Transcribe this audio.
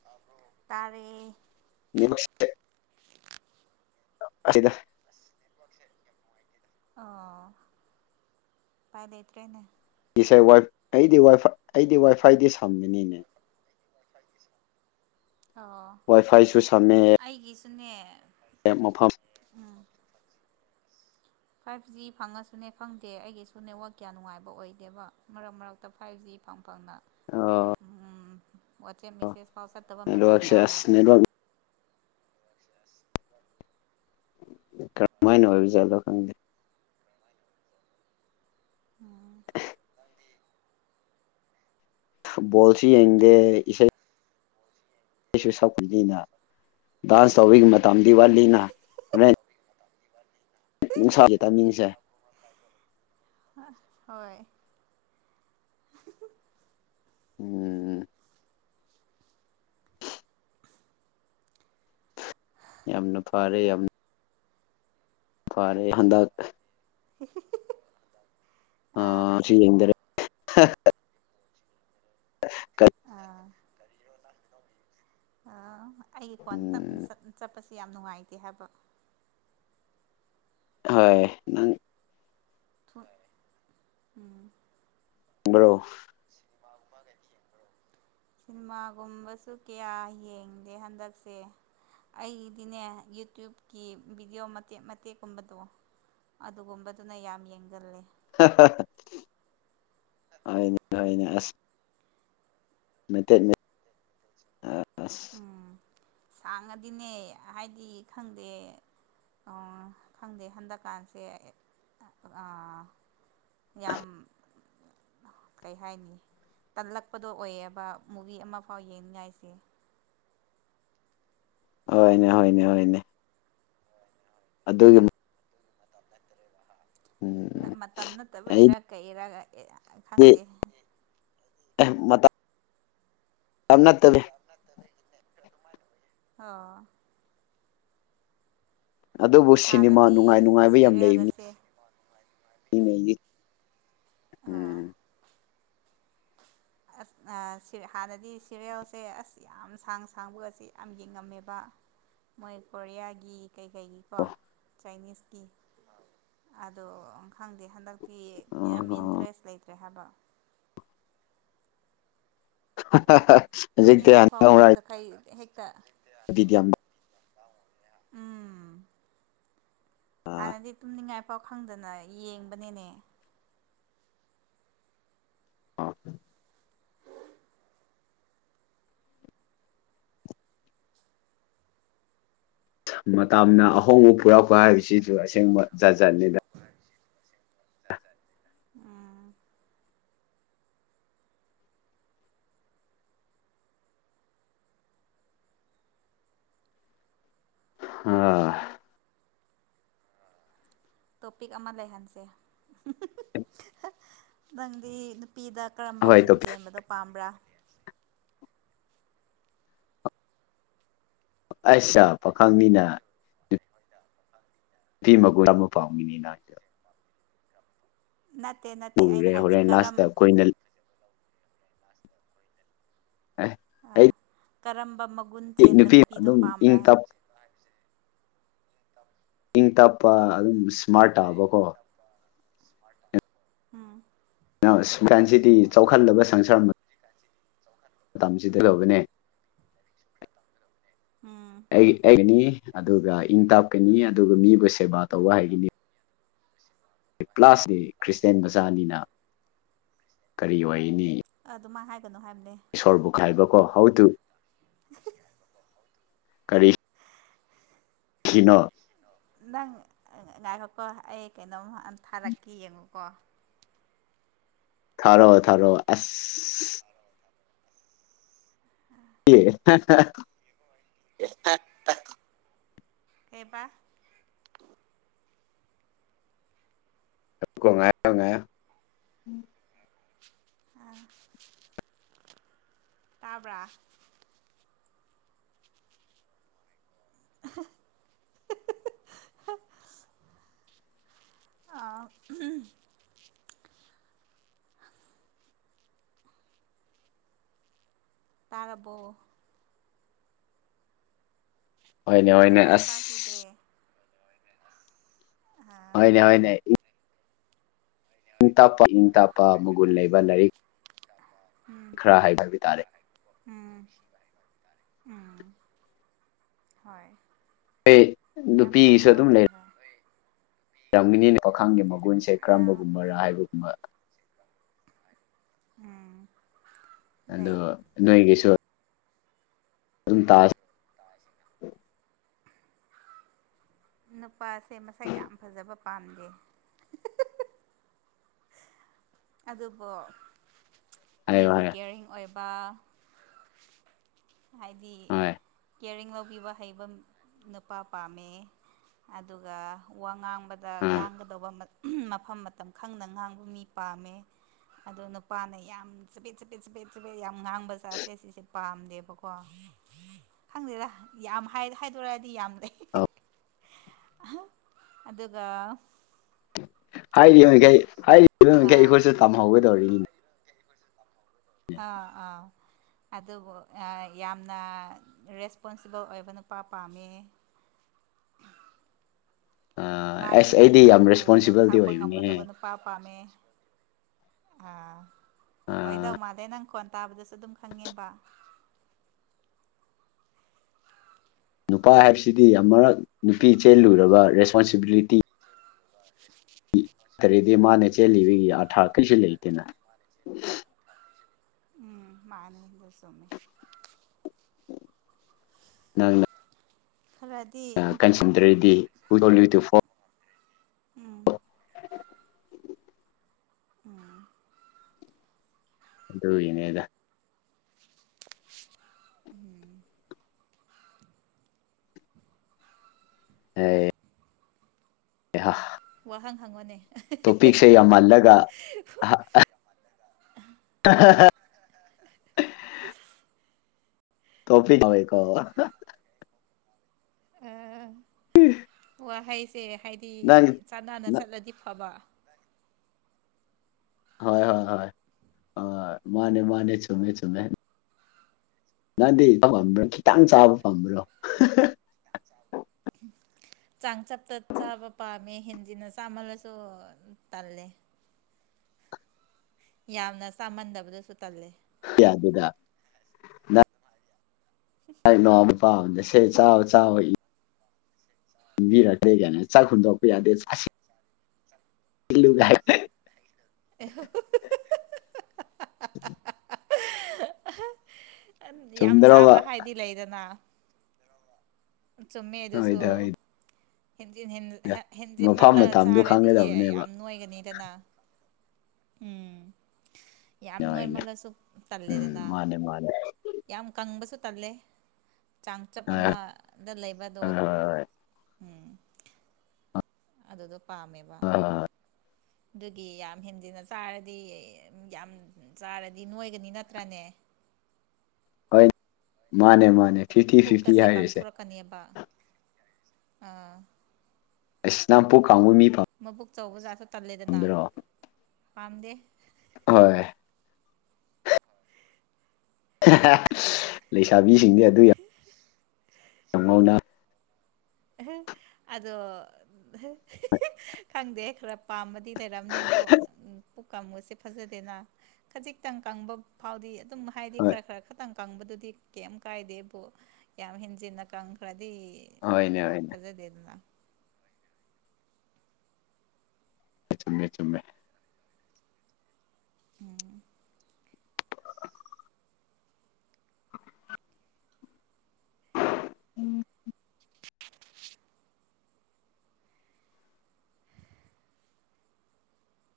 ꯇꯕ꯭ꯔꯣ ꯇꯔꯦ ꯅꯦꯋꯥꯛꯁꯦ ꯑꯁꯤꯗ ꯅꯦꯋꯥꯛꯁꯦ ꯌꯥꯝ ꯅꯨꯉꯥꯏꯇꯦꯗ ꯑꯣ ꯄꯥꯏ ꯂꯩꯇ꯭ꯔꯦꯅꯦ ꯏꯁꯁꯥ ꯋꯥꯏꯞ ꯑꯩꯗꯤ ꯋꯥꯏ ꯐꯥ ꯑꯩꯗꯤ ꯋꯥꯏꯐꯥꯏꯗꯤ ꯁꯝꯃꯤꯅꯤꯅꯦ ꯑꯣ ꯋꯥꯏ ꯐꯥꯏꯁꯨ ꯁꯝꯃꯦ ꯑꯩꯒꯤꯁꯨꯅꯦ ꯑꯦꯛ ꯃꯐꯝ ꯑꯥꯡ ꯐꯥꯏꯚ ꯖꯤ ꯐꯪꯉꯁꯨꯅꯦ ꯈꯪꯗꯦ ꯑꯩꯒꯤꯁꯨ ꯅꯦꯠꯋꯛ ꯀꯌꯥ ꯅꯨꯡꯉꯥꯏꯕ ꯑꯣꯏꯗꯦꯕ ꯃꯔꯛ ꯃꯔꯛ ꯇ ꯐꯥꯏꯚ ꯖꯤ ꯐꯪ ꯐꯪꯅ ꯑꯥ ꯎꯝ ꯋꯥꯆꯦꯞ ꯃꯤꯁꯦꯁ ꯐꯥꯎ ꯆꯠꯇꯕ ꯃꯇꯝ ꯅꯦꯠꯋꯥꯛꯁꯦ ꯌꯥꯎꯋꯤ ꯑꯁ ꯅꯦꯠꯋꯥꯛ ꯀꯔꯝ ꯃꯥꯏꯅ ꯑꯣꯏꯕꯖꯥꯠꯂꯣ ꯈꯪꯗꯦ ꯎꯝ ꯅꯪꯗꯤ ꯐꯨꯠꯕꯣꯜꯁꯨ ꯌꯦꯡꯗꯦ ꯏꯁꯩ__ ꯑꯩꯁꯨ ꯁꯛꯄꯒꯤꯅ ꯗꯥꯟꯁ ꯇꯧꯕꯒꯤ ꯃꯇꯝꯗꯤ ꯋꯥꯠꯂꯤꯅ ꯅꯨꯡꯁꯥꯥꯒꯤ ꯇꯥꯏꯃꯤꯡꯁꯦ ꯍꯣꯏ ꯎꯝ ꯌꯥꯝꯅ ꯐꯥꯔꯦ ꯌꯥꯝ ꯐꯔꯦ ꯍꯟꯗꯛ ꯑꯥ [unintelligible] ꯀ ꯑꯥ ꯑꯥ ꯑꯩꯒꯤ ꯐꯣꯟ ꯇꯞꯅ ꯎꯝ ꯆꯠꯄꯁꯤ ꯌꯥꯝ ꯅꯨꯡꯉꯥꯏꯇꯦ ꯍꯥꯏꯕ ꯍꯣꯏ ꯅꯪ ꯎꯝ ꯕ꯭ꯔꯣ [inaudible] ꯁꯤꯟꯃꯥꯒꯨꯝꯕꯁꯨ ꯀꯌꯥ ꯌꯦꯡꯗꯦ ꯍꯟꯗꯛꯁꯦ ꯑꯩꯗꯤꯅꯦ ꯌꯨꯇ꯭ꯨꯨꯞꯀꯤ ꯚꯤꯗꯤꯑꯣ ꯃꯇꯦꯛ ꯃꯇꯦꯛꯀꯨꯝꯕꯗꯣ ꯑꯗꯨꯒꯨꯝꯕꯗꯨꯅ ꯌꯥꯝ ꯌꯦꯡꯒꯜꯂꯦ ꯍꯅꯦ ꯑꯁ ꯃꯦꯇꯦꯠꯅꯦ ꯑꯥꯁ ꯎꯝ ꯁꯥꯡꯉꯗꯤꯅꯦ ꯍꯥꯏꯗꯤ ꯈꯪꯗꯦ ꯑꯣ ꯈꯪꯗꯦ ꯍꯟꯗꯛꯀꯥꯟꯁꯦ ꯑꯥ ꯌꯥꯝ ꯀꯩ ꯍꯥꯏꯅꯤ ꯇꯜꯂꯛꯄꯗꯣ ꯑꯣꯏꯌꯦꯕ ꯃꯨꯕꯤ ꯑꯃꯐꯥꯎ ꯌꯦꯡꯅꯤꯡꯉꯥꯏꯁꯦ ꯍꯣꯏꯅꯦ ꯍꯣꯏꯅꯦ ꯍꯣꯏꯅꯦ ꯑꯗꯨ ꯎꯝ ꯃꯇꯝ ꯅꯠꯇꯕ ꯏꯔ ꯑꯩꯗꯤ ꯀꯩ ꯏꯔꯒ ꯈꯪꯗꯦ ꯑꯦ ꯃꯇꯝ [unintelligible] ꯑ ꯑꯗꯨꯕꯨ ꯁꯤꯅꯦꯃꯥ ꯍꯥꯟꯅꯗꯤ ꯅꯨꯡꯉꯥꯏ ꯅꯨꯡꯉꯥꯏꯕ ꯌꯥꯝ ꯂꯩꯝꯅꯤ ꯁꯤꯔꯤꯌꯦꯜꯒꯁꯦ ꯑꯣ ꯎꯝ ꯑꯁ ꯑꯥ ꯁꯦꯍꯥꯟꯅꯗꯤ ꯁꯦꯔꯦꯜꯁꯦ ꯑꯁ ꯌꯥꯝ ꯁꯥꯡ ꯁꯥꯡꯕꯒꯁꯦ ꯌꯥꯝ ꯌꯦꯡꯉꯝꯃꯦꯕ ꯃꯣꯏ ꯀꯣꯔꯤꯌꯥꯒꯤ ꯀꯩꯀꯩꯒꯤꯀꯣ ꯆꯥꯏꯅꯤꯁꯀꯤ ꯑꯗꯣ ꯈꯪꯗꯦ ꯍꯟꯗꯛꯇꯤ ꯌꯥꯝ ꯏꯟꯇꯔꯦꯁ ꯂꯩꯇ꯭ꯔꯦ ꯍꯥꯏꯕ ꯍꯧꯖꯤꯛꯇ [unintelligible] ꯀꯩ ꯍꯦꯛꯇ ꯎꯝ ꯍꯥꯟꯅꯗꯤ ꯇꯨꯝꯅꯤꯉꯥꯏ ꯈꯪꯗꯅ ꯌꯦꯡꯕꯅꯦꯅꯦ ꯑ ꯃꯇꯝꯅ ꯑꯍꯣꯡꯕ ꯄꯨꯔꯛꯄ ꯍꯥꯏꯕꯁꯤꯁꯨ ꯑꯁꯦꯡꯕ ꯖꯥꯖꯠꯅꯤꯗ ꯎꯝ ꯍꯥ ꯇꯣꯄꯤꯛ ꯑꯃ ꯂꯩꯍꯟꯁꯦ ꯅꯪꯗꯤ ꯅꯨꯄꯤꯗ ꯀꯔꯝꯕ ꯍꯣꯏ ꯒꯨꯟ ꯆꯦꯟꯕꯗꯣ ꯄꯥꯝꯕ꯭ꯔꯥ ꯑꯩꯁꯥ ꯄꯥꯈꯪ ꯃꯤꯅ ꯇꯤꯃꯒꯨꯔꯄꯝꯒꯅꯤꯅꯪ ꯅꯠꯇꯦ ꯅꯠꯇꯦ ꯑꯩꯅ ꯍꯥꯏꯕꯗꯤ ꯀꯔꯝ ꯀꯣꯏꯅ ꯑ ꯑ ꯀꯔꯝꯕ ꯃꯒꯨꯟ ꯆꯦꯟꯕ ꯅꯨꯄꯤ ꯅꯨꯄꯤꯗꯣ ꯑꯗꯨꯝ ꯄꯥꯝꯕ꯭ꯔ ꯏꯪ ꯍꯥꯏ ꯇꯞ ꯏꯪ ꯇꯞꯄ ꯎꯝ ꯑꯗꯨꯝ ꯏꯁꯃꯥꯔꯠ ꯇꯥꯕꯀꯣ ꯎꯝ ꯅꯥꯎ ꯁꯀꯥꯟꯁꯤꯗꯤ ꯆꯥꯎꯈꯜꯂꯕ ꯁꯪꯁꯔ ꯃꯠ ꯇꯝꯁꯤꯗ ꯂꯧꯕꯅꯦ ꯎꯝ ꯑꯩ ꯑꯩꯒꯅꯤ ꯑꯗꯨꯒ ꯏꯪ ꯇꯥꯞꯀꯅꯤ ꯑꯗꯨꯒ ꯃꯤꯕꯨ ꯁꯦꯕꯥ ꯇꯧꯕ ꯍꯩꯒꯅꯤ ꯀ꯭ꯂꯥꯁꯁꯤ ꯈ꯭ꯔꯤꯁꯇꯌꯥꯦꯟ ꯃꯆꯥꯅꯤꯅ ꯀꯔꯤ ꯑꯣꯏꯅꯤ꯫ ꯑꯥꯗꯨꯃꯥꯏ ꯍꯥꯏꯒꯅꯨ ꯍꯥꯏꯕꯅꯦ꯫ ꯏꯁꯣꯔꯕꯨ ꯈꯥꯏꯕꯀꯣ ꯍꯥꯎ ꯇꯨ ꯀꯔꯤ꯫ ꯈꯤꯅꯣ ꯅꯪ ꯑ ꯉꯥꯏꯈꯣꯀꯣ ꯑꯩ ꯀꯩꯅꯣꯝ ꯊꯥꯔꯛꯀꯦ ꯌꯦꯡꯉꯨꯀꯣ ꯊꯥꯔꯛꯑꯣ ꯊꯥꯔꯛꯑꯣ ꯑꯁ ꯑꯦ [inaudible] ꯀꯩꯕꯥ ꯀꯣ ꯉꯥꯏꯌꯣ ꯉꯥꯏꯌꯣ ꯇꯥꯕ꯭ꯔꯥ ꯑꯥ ꯇꯥꯔꯕꯣ ꯍꯣꯏꯅꯦ ꯍꯣꯏꯅꯦ ꯑꯁ ꯗ꯭ꯔꯦ ꯑꯥ ꯍꯣꯏꯅꯦ ꯍꯣꯏꯅꯦ ꯏꯪ ꯇꯞꯄ ꯏꯪ ꯇꯞꯄ ꯃꯒꯨꯟ ꯂꯩꯕ ꯂꯥꯏꯔꯤꯛ ꯎꯝ ꯈꯔ ꯍꯩꯕ ꯍꯥꯏꯕ ꯇꯥꯔꯦ ꯎꯝ ꯎꯝ ꯍꯣꯏ ꯑꯦ ꯅꯨꯄꯤꯒꯤꯁꯨ ꯑꯗꯨꯝ ꯂꯩ ꯍ ꯅꯣꯏ ꯔꯝꯒꯅꯤꯅ ꯄꯥꯈꯡꯒꯤ ꯃꯒꯨꯟꯁꯦ ꯑꯥ ꯀꯔꯝꯕꯒꯨꯝꯕꯔꯥ ꯍꯥꯏꯕꯒꯨꯝꯕ ꯎꯝ ꯑꯗꯨ ꯂꯩ ꯅꯣꯏꯒꯤꯁꯨ ꯑꯗꯨꯝ ꯇꯥ ꯅꯨꯄꯥꯁꯦ ꯃꯁꯛ ꯌꯥꯝ ꯐꯖꯕ ꯄꯥꯝꯗꯦ ꯑꯗꯨꯕꯨ ꯍꯥꯏꯌꯣ ꯃꯤꯕꯨ ꯍꯥꯏꯌꯣ ꯀꯦꯌꯥꯔꯤꯡ ꯑꯣꯏꯕ ꯍꯥꯏꯗꯤ ꯍꯣꯏ ꯀꯤꯌꯥꯔꯤꯡ ꯂꯧꯕꯤꯕ ꯍꯩꯕ ꯅꯨꯄꯥ ꯄꯥꯝꯃꯦ ꯑꯗꯨꯒ ꯋꯥꯉꯥꯡ ꯕꯗ ꯑꯥ ꯉꯥꯡꯒꯗꯧꯕ ꯃꯠ ꯃꯐꯝ ꯃꯇꯝ ꯈꯪꯅ ꯉꯥꯡꯕ ꯃꯤ ꯄꯥꯝꯃꯦ ꯑꯗꯣ ꯅꯨꯄꯥꯅ ꯌꯥꯝ ꯆꯕꯤꯠ ꯆꯕ ꯕꯦꯠ ꯆꯕꯦꯠ ꯆꯕꯦꯠ ꯌꯥꯝ ꯉꯥꯡꯕ ꯖꯥꯠꯁꯦ ꯁꯤꯁꯦ ꯄꯥꯝꯗꯦꯕꯀꯣ ꯀꯣ ꯈꯪꯗꯦꯗꯥ ꯌꯥꯝ ꯍꯥꯏ ꯍꯥꯏꯗꯣꯔꯛꯗꯤ ꯌꯥꯝ ꯂꯩ ꯑꯧ ꯑꯍꯥ ꯑꯗꯨꯒ ꯍꯥꯏꯔꯤꯕ ꯃꯈꯩ ꯍꯥꯏꯔꯤꯕ ꯃꯈꯩ ꯑꯥ ꯑꯩꯈꯣꯏꯁꯨ ꯇꯝꯍꯧꯒꯗꯧꯔꯤꯅꯤ ꯑꯥ ꯑꯥ ꯑꯗꯨꯕꯨ ꯑꯥ ꯌꯥꯝꯅ ꯔꯦꯁꯄꯣꯟꯁꯤꯕꯜ ꯑꯣꯏꯕ ꯅꯨꯄꯥ ꯄꯥꯝꯃꯦ ꯑꯥ ꯃꯥꯒꯤ ꯑꯁ ꯑꯩꯗꯤ ꯌꯥꯝ ꯏꯃꯨꯡꯕꯨ ꯔꯦꯁꯄꯣꯟꯁꯤꯕꯜꯗꯤ ꯌꯣꯛꯊꯥꯛꯄ ꯑꯣꯏꯕꯅꯤꯍꯦ ꯉꯝꯒꯗꯕ ꯅꯨꯞ ꯄꯥ ꯄꯥꯝꯃꯦ ꯑꯥ ꯑꯥ ꯑꯣꯏꯗꯧ ꯃꯥꯜꯂꯦ ꯅꯪ ꯈꯣꯟ ꯇꯥꯕꯗꯁꯨ ꯑꯗꯨꯝ ꯈꯪꯉꯦꯕꯥ ꯅꯨꯄꯥ ꯍꯥꯏꯕꯁꯤꯗꯤ ꯑꯃꯔꯛ ꯅꯨꯄꯤ ꯆꯦꯜꯂꯨꯔꯕ ꯔꯦꯁꯄꯣꯟꯁꯤꯕꯤꯂꯤꯇꯤ [inaudible] ꯇꯔꯤꯗꯤ ꯃꯥꯅ ꯆꯦꯜꯂꯤꯕꯒꯤ ꯑꯥꯔꯊꯥ ꯀꯩꯁꯨ ꯂꯩꯇꯦꯅ ꯃꯥꯅꯦ ꯑꯗꯨ ꯆꯨꯃꯤ ꯅꯪꯅ ꯈꯔꯗꯤ ꯀꯟꯁꯤꯟꯗ꯭ꯔꯗꯤ ꯍꯨ ꯗꯣꯜ ꯌꯨ ꯇꯨ ꯐꯣ ꯎꯝ [inaudible] [unintelligible] ꯑꯗꯨꯏꯅꯦꯗ ꯎꯝ ꯍꯦ ꯍꯥꯥ ꯋꯥꯍꯪ ꯍꯪꯉꯣꯅꯦ ꯇꯣꯄꯤꯛꯁꯦ ꯌꯥꯝꯃꯜꯂꯒ [unintelligible] [unintelligible] ꯋꯥꯍꯩꯁꯦ ꯍꯥꯏꯗꯤ ꯅꯪ ꯆꯥꯟꯅꯥꯅ ꯅ ꯆꯠꯂꯗꯤ ꯐꯕ ꯍꯣꯏ ꯍꯣꯏ ꯍꯣꯏ ꯃꯥꯅꯦ ꯃꯥꯅꯦ ꯆꯨꯝꯃꯦ ꯆꯨꯝꯃꯦ ꯅꯪꯗꯤ [unintelligible] ꯈꯤꯇꯪ ꯆꯥꯕ ꯄꯝꯕ꯭ꯔꯣ ꯆꯥꯡꯆꯠꯇ ꯆꯥꯕ ꯄꯥꯝꯃꯦ ꯍꯦꯟꯖꯤꯟꯅ ꯆꯥꯃꯜꯂꯁꯨ ꯇꯜꯂꯦ ꯌꯥꯝꯅ ꯆꯥꯃꯟꯗꯕꯗꯨꯁꯨ ꯇꯜꯂꯦ ꯌꯥꯗꯦꯗ [inaudible] [unintelligible] [unintelligible] ꯆꯥꯛ ꯍꯨꯟꯗꯣꯛꯄ ꯌꯥꯗꯦ ꯆꯥꯁꯤ [unintelligible] [unintelligible] ꯌꯥꯝ ꯆꯨꯝꯗ꯭ꯔꯣꯕ ꯆꯥꯕ ꯍꯥꯏꯗꯤ ꯂꯩꯗꯅ ꯆꯨꯝꯃꯦ ꯑꯗꯨꯁꯨ ꯍꯣꯏꯗ ꯍꯣꯏꯗ ꯍꯦꯟꯖꯤꯟ ꯍꯦꯟ ꯍ ꯍꯦꯟꯖꯤꯟ ꯃꯐꯝ ꯃꯜꯂ ꯃꯇꯝꯗꯣ ꯆꯥꯔꯗꯤ ꯈꯪꯒꯗꯕꯅꯦꯕ ꯌꯥꯝ ꯅꯣꯏꯒꯅꯤꯗꯅ ꯎꯝ ꯌꯥꯝ ꯍꯣꯏꯅꯦ ꯅꯣꯏꯃꯜꯂꯁꯨ ꯇꯜꯂꯦꯗꯅ ꯎꯝ ꯃꯥꯅꯦ ꯃꯥꯅꯦ ꯌꯥꯝ ꯀꯪꯕꯁꯨ ꯇꯜꯂꯦ ꯆꯥꯡꯆꯞ ꯍꯣꯏ ꯑꯃꯗ ꯂꯩꯕꯗꯣ ꯍꯣꯏ ꯍꯣꯏ ꯎꯝ ꯑꯗꯨꯗꯣ ꯄꯥꯝꯃꯦ ꯑ ꯑꯗꯨꯒꯤ ꯌꯥꯝ ꯍꯦꯟꯖꯤꯟꯅ ꯆꯥꯔꯗꯤ ꯌꯥꯝ ꯆꯥꯔꯗꯤ ꯅꯣꯏꯒꯅꯤ ꯅꯠꯇ꯭ꯔꯅꯦ ꯍꯣꯏ ꯃꯥꯅꯦ ꯃꯥꯅꯦ ꯐꯤꯐꯇꯤ ꯐꯤꯐꯇꯤ ꯄꯨꯛꯀꯁꯦ ꯍꯥꯏꯔꯤꯁꯦ ꯀꯪꯊꯣꯔꯛꯀꯅꯦꯕ ꯑꯥ ꯑꯁ ꯅꯪ ꯄꯨꯛ ꯀꯪꯕ ꯃꯤ ꯄꯝ ꯃꯕꯨꯛ ꯆꯧꯕ ꯖꯥꯠꯇꯣ ꯇꯜꯂꯦꯗꯅ ꯄꯥꯝꯗꯦ ꯍꯣꯏ ꯂꯩꯁꯥꯕꯤꯁꯤꯡꯗꯤ ꯑꯗꯨ ꯌꯥꯝ [inaudible] ꯉꯧꯅ ꯑꯗꯣ ꯈꯪꯗꯦ ꯈꯔ ꯄꯥꯃ ꯗꯤ ꯂꯩꯔꯝꯅꯤꯕꯨ ꯄꯨꯛꯀꯪꯕꯁꯦ ꯐꯖꯗꯦꯅ ꯈꯖꯤꯛꯇꯪ ꯀꯪꯕ ꯐꯥꯎꯗꯤ ꯑꯗꯨꯝ ꯍꯥꯏꯗꯤ ꯍꯣꯏ ꯈꯔ ꯈꯔ ꯈꯛꯇꯪ ꯀꯪꯕꯗꯨꯗꯤ ꯀꯩꯝ ꯀꯥꯏꯗꯦꯕꯨ ꯌꯥꯝ ꯍꯦꯟꯖꯤꯟꯅ ꯀꯪꯈ꯭ꯔꯗꯤ ꯍꯣꯏꯅꯦ ꯍꯣꯏ ꯐꯖꯗꯦꯗꯅ ꯆꯨꯝꯃꯦ ꯆꯨꯝꯃꯦ ꯎꯝ [unintelligible]